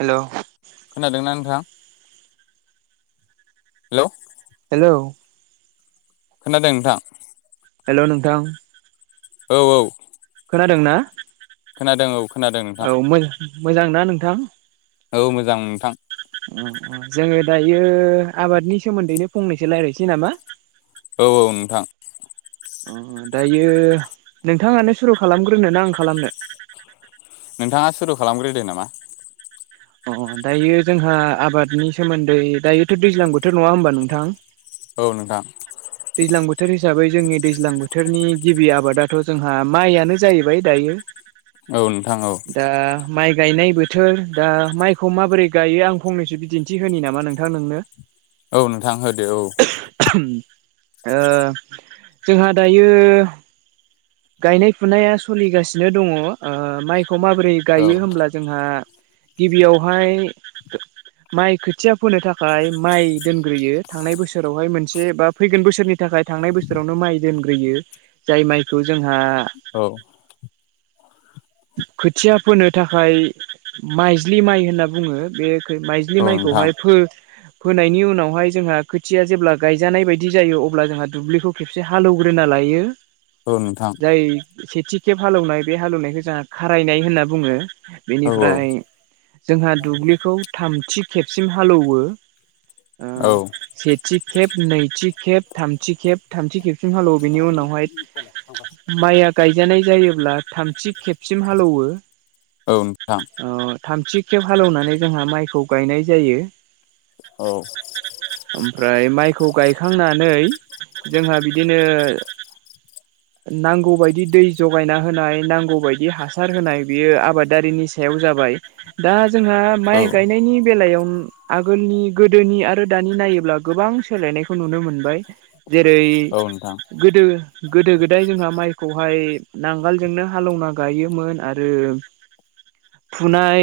हेल'। Hello. Hello. खोनादों नोंथां? Hello नोंथा। औ औ। खोनादों ना? खोनादों औ, खोनादों औ नोंथां। मोजां ना नोंथां? औ, मोजां नोंथां। उम उम, जोङो दायो आबादनि सोमोन्दैनो फंनैसो रायजलायनोसै नामा? औ औ, नोंथां। उम दायो नोंथाङानो सुरु खालामग्रोनो ना आं खालामनो? नोंथाङा सुरु खालामग्रोदो नामा। उम उम दायो जोंहा आबादनि सोमोन्दै दायोथ' दैज्लां बोथोर, नङा होमबा नोंथां? औ, नोंथां। दैज्लां बोथोर हिसाबै जोंनि दैज्लां बोथोरनि गिबि आबादाथ' जोंहा माइयानो जाहैबाय दायो। औ नोंथां औ। दा माइ गायनाय बोथोर दा माइखौ माबोरै गायो आं फंनैसो बिदिन्थि होनि नामा नोंथां नोंनो? औ नोंथां होदो औ। ओ जोंहा दायो गायनाय-फुनाया सलिगासिनो दङ । ओ माइ खौ माबोरै औ गायो होमब्ला जोंहा गिबियावहाय माइ खोथिया फोनो थाखाय माइ दोनग्रोयो थांनाय बोसोरावहाय मोनसे बा फैगोन बोसोरनि थाखा य थांनाय बोसोरावनो माइ दोनग्रोयो । जाय माइखौ जोंहा औ खोथिया फोनो थाखाय माइज्लि माइ होनना बुङो । बे माइजलि औ नोंथां माइखौहाय फो नायनि उनावहाय जोंहा खोथिया जेब्ला गायजानाय बायदि जायो अब्ला जोंहा दुब्लिखौ खेबसे हालौग्रोना ला यो। औ नोंथां जाय सेथि खेब हालौवनाय बे हालेवनायखौ जोंहा खारायनाय होनना बुङो। औ औ बेनिफ्राय जोंहा दुब्लिखौ थामथि खेबसिम हालौवो ओ औ सेथि खेब, नैथि खेब थामथि खेब थामथि खेबसिम हालौवो बेनि उनावहाय माइआ गाय जानाय जायोब्ला थामथि खेबसिम हालौवो। नोंथां ओ थामथि खेब हालेवनानै जोंहा माइखौ गायनाय जायो। औ ओमफ्राय माइखौ गायखांना नै जोंहा बिदिनो नांगौबायदि दै जगायना होनाय, नांगौ बायदि हासार होनाय बेयो आबादारिनि सायाव जाबाय। दा जोंहा माइ गायनायनि बेलायाव आगोलनि गोदोनि आरो दानि नायोब्ला गोबां सोलायनायखौ नुनो मोनबाय। औ नोंथां जेरै-गोदो गोदो गोदा य जोंहा माइखौहाय नांगोलजोंनो हालौवना गायोमोन आरो फुनाय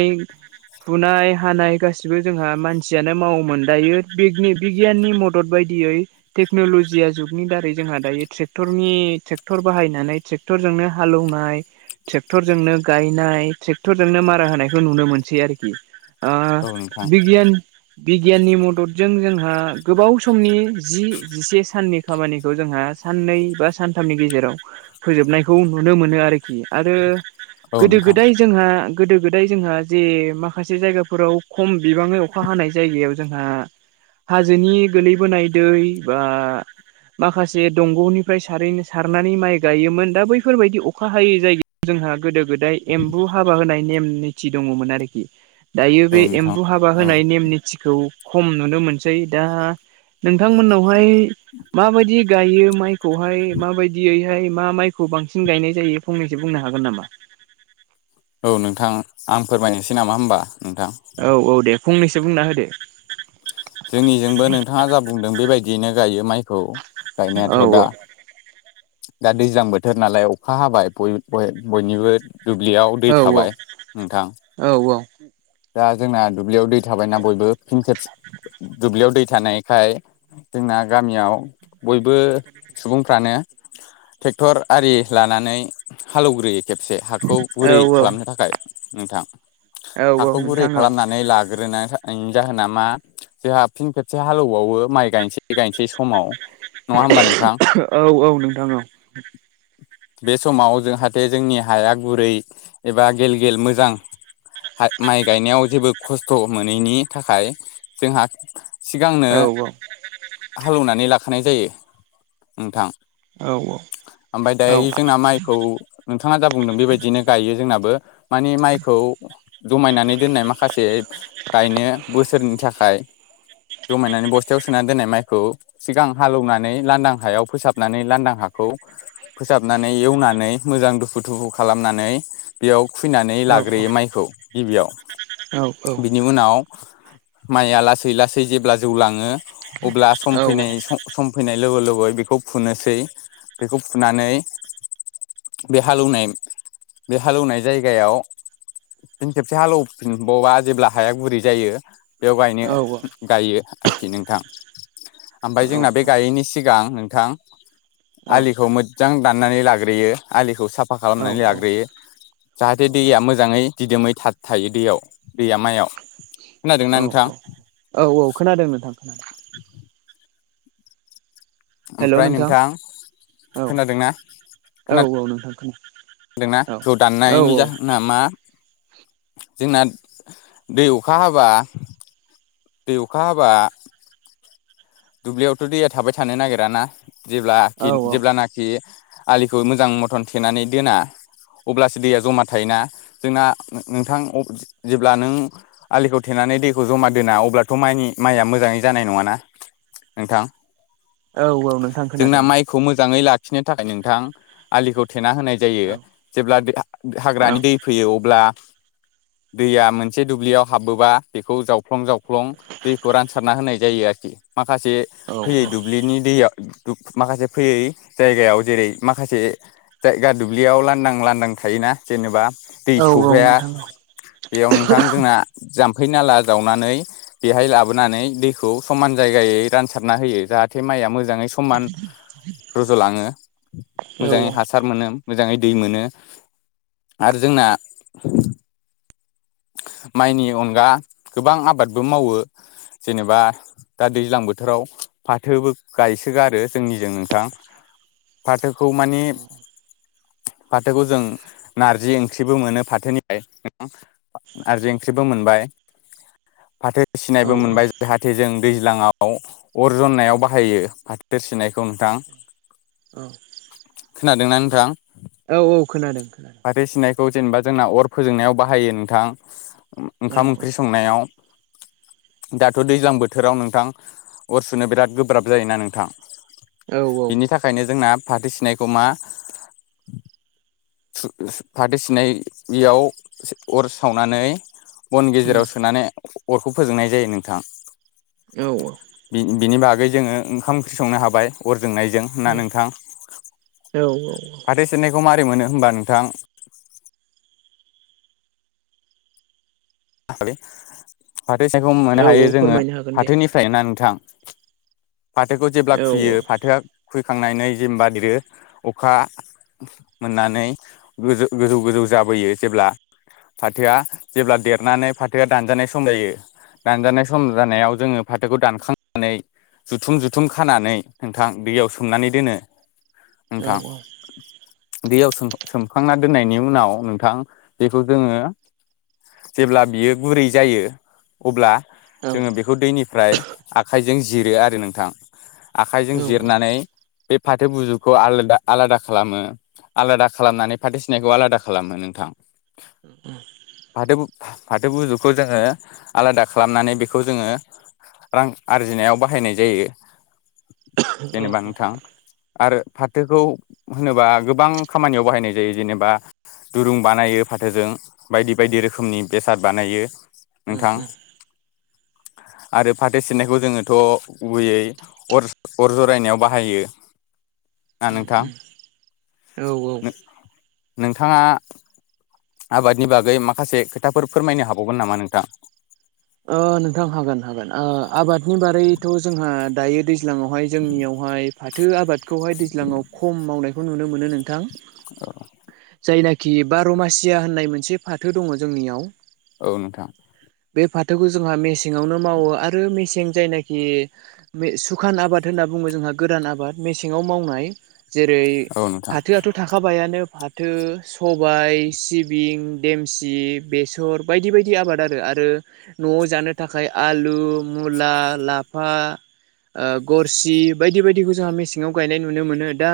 फुनाय, हानाय गासिबो जोंहा मानसियानो मावोमोन दायो बिगनि-बिगियाननि मदद बाय दियै टेकनल'जिया जुगनि दारै जोंहा दायो ट्रेक्टरनि ट्रेक क्टर बाहायनानै ट्रेक्टरजोंनो हालेवनाय ट्रेक्टरजोंनो गायनाय, ट्रेक्टरजोंनो मारा होनायखौ नुनो मोनसै आरोखि। ओ औ नोंथां बिगियान बिगियाननि मददजों जोंहा गोबाव समनि जि-जिसे साननि खामानिखौ जोंहा साननै बा सानथामनि गेजे राव फोजोबनायखौ नुनो मोनो आरोखि आरो औ नोंथां गोदो-गोदाय जोंहा गोदो-गोदाय जोंहा जे माखासे जायगाफोराव खम बिबाङै अखा हानाय जायगायाव जोंहा हाजोनि गोलैबोनाय दै बा माखासे दंग'निफ्राय सारैनो सारनानै माइ गायोमोन । दा बैफोरबायदि अखा हायै जायगायाव जोंहा गोदो-गोदाय एम्बु हाबा होनायनि नेम-निथि दङमोन आरोखि। दायो बे औ नोंथां एम्बु हाबा औ होनाय नेम-निथिखौ खम नुनो मोनसै। दा नों बिथांमोननावहाय माबायदि गायो माइखौहाय माबायदियैहाय मा माइखौ बांसिन गायनाय जायो फंनैसो बुंनो हागोन नामा? औ नोंथां आं फोरमायनोसै नामा होमबा। नोंथां औ औ दे फंनैसो बुंना होदो। जोंनिजोंबो नोंथाङा जा बुंदों बेबायदियैनो गायो माइखौ। औ गायनायाथ' दा दा दैजां बोथोर नालाय अखा हाबाय बयनिबो दुब्लियाव दै औ थाबाय नोंथां। औ दा जोंना दुब्लियाव दै थाबायना बयबो फिन खेब दुब्लियाव दै थानायखाय जोंना गामियाव बयबो सुबुंफ्रानो ट्रेक्टर आरि लानानै हालेवग्रोयो खेबसे हाखौ गुरै औ खालामनो थाखाय नोंथां। औ हाखौ गुरै नोंथां खालामनानै लाग्रोनानै नि जाहोना मा जोंहा फिन खेबसे हालेवबावो माइ गायनोसै गायनोसै समाव। नङा होमबा नोंथां औ औ नोंथां औ बे समाव जाहाथे जोंनि हाया गुरै एबा गेल गेल मोजां माइ गायनायाव जेबो खस्थ' मोनैनि थाखाय जोंहा सिगांनो औ हालेवनानै लाखानाय जायो नोंथां। औ ओमफफ्राय औ दायो जोंना माइखौ नोंथाङा जा बुंदों बेबायदिनो गायो जोंनाबो । मानि माइखौ जमायनानै दोननाय माखासे गायनो बोसोरनि थाखाय। जमायनानै बस्थायाव सोना दोननाय माइखौ सिगां हालौवनानै लांदां हायाव फोसाबनानै लान्दां हाखौ खौ फोसाबनानै एवनानै मोजां दुफु थुफु खालामनानै बेयाव खुैनानै लाग्रोयो माइखौ गिबियाव बिनि उनाव माइआ लासै लासै जेब्ला जौ लाङो अब्ला सम फैनाय सम फैनाय लोगो लै बेखौ फुनोसै बेखौ फुनानै। बे हालौनाय बे हालौवनाय जायगायाव फिन खेबसे हालेवफिनबावा जेब्ला हाया गुरै जायो बेयाव गायनो गायो। आरोखि नोंथां ओमफ्राय जोंना बे गायैनि सिगां नोंथां। आलिखौ मोजां दाननानै लाग्रोयो आलिखौ साफ साफा खालामनानै लाग्रोयो जाहाथे दैया मोजाङै दिदोमै थ थायो दैयाव । दैया मायाव खोनादोंना औ नोंथां? खोनादों नोंथां खोनादों हेल' नोंथां खोनादोंना औ औ खोनादों औ नोंथांखौ होनदोंना ज दाननायनि जाहोना मा जोंना दै अखा हाबा बे अखा हाबा दुब्लियावथ' दैया थाबाय थानो नागिराना जेब्ला औ जेब्लानाखि आलिखौ मोजां मथन थेनानै दोना अब्लासो दैया जमा थायोना जोंना नोंथां जेब्ला नों आलिखौ थेनानै नानै दैखौ जमा दोना अब्लाथ' म माइया मोजाङै जानाय नङा ना नोंथां। औ औ नोंथां जोंना खोनादों औ औ माइखौ मोजाङै लाखिनो थाखाय नोंथां आलिखौ सेना होनाय जायो औ जेब्ला हाग्रानि दै फैयो अब्ला दैया मोनसे दुब्लियाव हाबोबा बेखौ जावफ्लं जावफ्ल फ्लं दैखौ रानसारना होनाय जायो आरोखि माखासे औ फैयै दुब्लिनि दैयाव। माखासे फैयै जायगायाव जेरै माखासे जायगा दुब्लियाव लांदां लांदां थायोना जेनेबा दै औ सौहैाया नोंथां बेयाव नोंथां जोंना जाम्फै नाला जावनानै बेहाय लाबोनानै दैखौ समान जायगायै रानसारना होयो जाहाथे माइया मोजाङै समान। रज'लाङो औ मोजाङै हासार मोनो मोजाङै दै मोनो। आरो जोंना। माइनि अनगा गोबां आबादबो मावो जेनेबा दा दैज्लां बोथोराव फाथोबो गायसोगारो जोंनिजों नोंथां फाथो खौ माने फाथोखौ जों नारजि ओंख्रिबो मोनो फाथोनिफ्राय नोंथां नारजि ओंख्रिबो मोनबाय फाथो सिनायबो मोनबाय जाहाथे जों दैज्लांङाव अरजन्नायाव बाहायो फा दोसोनायखौ नोंथां औ औ खोनादोंना नोंथां? औ-औ खोनादों-खोनादों। खौ जेनेबा जोंना अर फोजोंनायाव बाहायो नोंथां उम औ ओंखाम-ओंख्रि संनायाव [unintelligible] दाथ' दैज्लां बोथोराव नोंथां अर सुनो बिराद गोब्राब जायोना नोंथां। औ औ बिनि थाखायनो जोंना फाथै सिनायखौ मा सु-सु फाथो सिनाय याव अर सावनानै बन उम गेजेराव सोनानै अरखौ फोजोंनाय जायो नोंथां। औ-औ बिनि बागै जोङो ओंखाम ओंख्रि संनो हाबाय अर जोंनायजों ना नोंथां औ फाथै सेरनायखौ माबोरै मोनो होमबा नोंथां फाथो सायखौ मोननो औ हायो औ जोङो फोरमायनो हागोन दे फाथोनिफ्राय ना नोंथां । फाथोखौ जेब्ला औ खुयो फाथोआ खुयैखांनानै जेनबा देरो अखा मोननानै गोजो-गोजौ-गोजौ जाबोयो जेब्ला फाथोआ जेब्ला देरनानै फाथोआ दानजानाय सम जायो। दानजानाय सम जानायाव जोङो फाथोखौ दानखांनानै जुथुम-जुथुम खानानै नोंथां दैयाव सोमनानै दोनो औ नोंथां दैयाव सोमखां-सोमखांना दोननायनि उनाव नोंथां बेखौ जोङो जेब्ला बियो गुरै जायो अब्ला औ जोङो बेखौ दैनिफ्राय आखाइ जों जिरो आरो नोंथां आखाइजों उम उम जिरनानै बे फाथो बुजुखौ आलादा-आलादा खालामो आलादा खालामनानै फाथो सिनायखौ आलादा खालामो नोंथां। फाथो [unintelligible] फाथो बुजुखौ जोङो आलादा खालामनानै बेखौ जोङो रां आरजिनायाव बाहायनाय जायो जेनेबा नोंथां आरो फाथोखौ होनोबा गोबां खामानियाव बाहायनाय जायो जेनेबा दुरुं बानायो फाथोजों बायदि बायदि रोखोमनि बेसाद बानायो नोंथां [inaudible] आरो फाथो सिनायखौ जोङोथ' गुबैयै अर- अर जरायनायाव बाहायो ना नोंथां उम-उम औ-औ नोंथाङा आबादनि बागै माखासे खो खोथाफोर फोरमायनो हाबावगोन नामा नोंथां? ओ नोंथां हागोन-हागोन ओ आबादनि बारैथ' जोंहा दायो दै ज्लाङावहाय जोंनियावहाय फाथो आबादखौहाय दैज्लाङाव खम मावनायखौ नुनो मोनो नोंथां। औ जायनाखि बार'मासिया होननाय मोनसे फाथो दङ जोंनियाव औ नोंथां बे फाथोखौ जोंहा मेसेङावनो मावो आरो मेसें जायनाखि मे-सुखान आबाद होननानै बुङो जोंहा गोदान आबाद मेसेङाव मावनाय जेरै औ नोंथां फाथोआथ' थाखाबायानो फाथो सबाय सिबिं देमसि बेसर बायदि-बायदि आबादआरो आरो नआव जानो थाखाय आलु, मुला, लाफा ओ गरसि बायदि बायदिखौ जोंहा मेसेंङाव गायनाय नुनो मोनो दा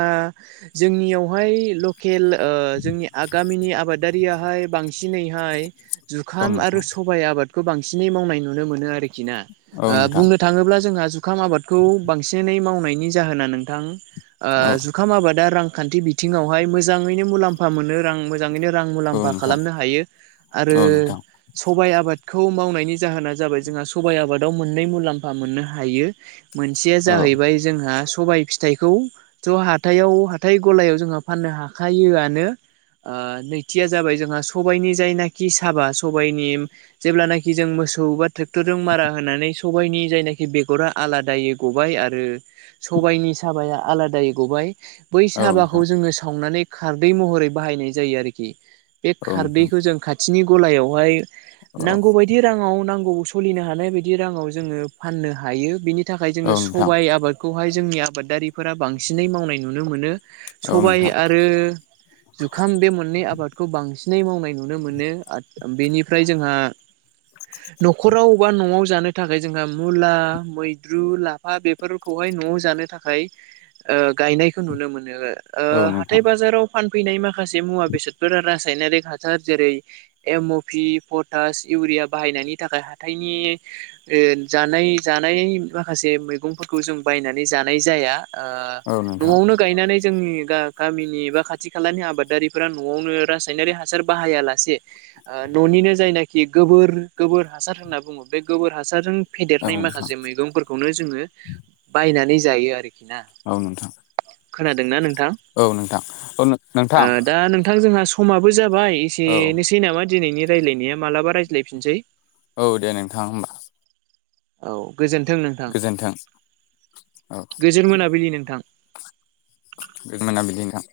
जोंनियावहाय लकेल ओ जोंनि आ गामिनि आबादारियाहाय बांसिनैहाय औ जुखाम आरो नोंथां सबाइ आबादखौ बांसिनै मावनाय नुनो मोनो आरो औ ओ नोंथां बुंनो थांङोब्ला जोंहा जुखाम आबादखौ बांसिनै माव जाहोना नोंथां औ ओ जुखाम आबादा रांखान्थि बिथिंङावहाइ मोजां [unintelligible] मुलामफा मोनो रां मोजांङैनो रां औ मुलाम्फा नोंथां खालामनो हायो आरो औ नोंथां सबाया आबादखौ मावनायनि जाहोना जाबाय जोंहा सबाइ आबादाव मोननै मुलाम्फा मोननो हायो मोनसेया औ जाहैबाय जोंहा स सबायाइ फिथाइखौ ज हाथायाव हाथाय गलायाव जोंहा फाननो हाखायोआनो ओ नैथिया जाबाय जोंहा सबायाइनि जायनाखि साबा सबाइनि जेब्लानाखि जों सौ बा ट्रेक्टरजों मारा होनानै सबायनि जायनाखि बेगरा आलादै गबाय आरो सबायनि साबाया आलादायै गबाय बै साबाखौ नोंथां जोङो सावनानै खारदै महरै बाहायनाय जायो आरोखि बे औ नोंथां खारदैखौ जों खाथिनि गलायावहाय औ नांगौ बायदि राङाव नांगौ सोलिनो हानाय बायदि राङाव जोङो फाननो हायो बिनि नि थाखाय औ जोङो नोंथां सबाय आबादखौहाय जोंनि आबादारिफोरा बांसिनै मावनाय नुनो मोनो औ सबाय नोंथां आरो जुखाम बे मोननै आबादखौ बांसिन नै मावनाय नुनो मोनो बेनिफ्राय जोंहा नखरावबा नआव जानो थाखाय जोंहा मुला मैद्रु लाफा बेफोरखौहाय नआव जानो थाखाय गायनायखौ नुनो मोनो औ नोंथां फोराव फानफैनाय माखासे मुवा बेसादफोरा रासायनारिक हासार जेरै M O P potash urea बाहायनायनि थाखाय हाथाइनि ओ जानाय जानाय माखासे मैगं जों बायनानै जानाय जाया ओ औ नोंथां नआवनो गायनानै जोंनि गा गामिनि बा खाथि खालानि आबादारिफोरा नआवनो रासायनारि हासार बाहायालासे ओ ननि दिनो जायनाखि गोबोर गोबोर हासार होनना बुंङो बे गोबोर हासारजों औ फेदेरनाय नोंथां माखासे मैगंफोरखौनो जोङो बायनानै जायो आरो ना औ नोंथां खोनादोंना नोंथां औ नोंथां औ ओ नोंथां दा नोंथां जोंहा सम समाबो जाबाय औ एसेनोसै नामा दिनैनि रायज्लायनाया मालाबा रायज्लायफिननोसै औ दे नोंथां होमबा औ गोजोन्थों नोंथां गोजोन्थों औ गोजोन मोनाबिलि नोंथां गो [unintelligible] मोनाबिलि नोंथां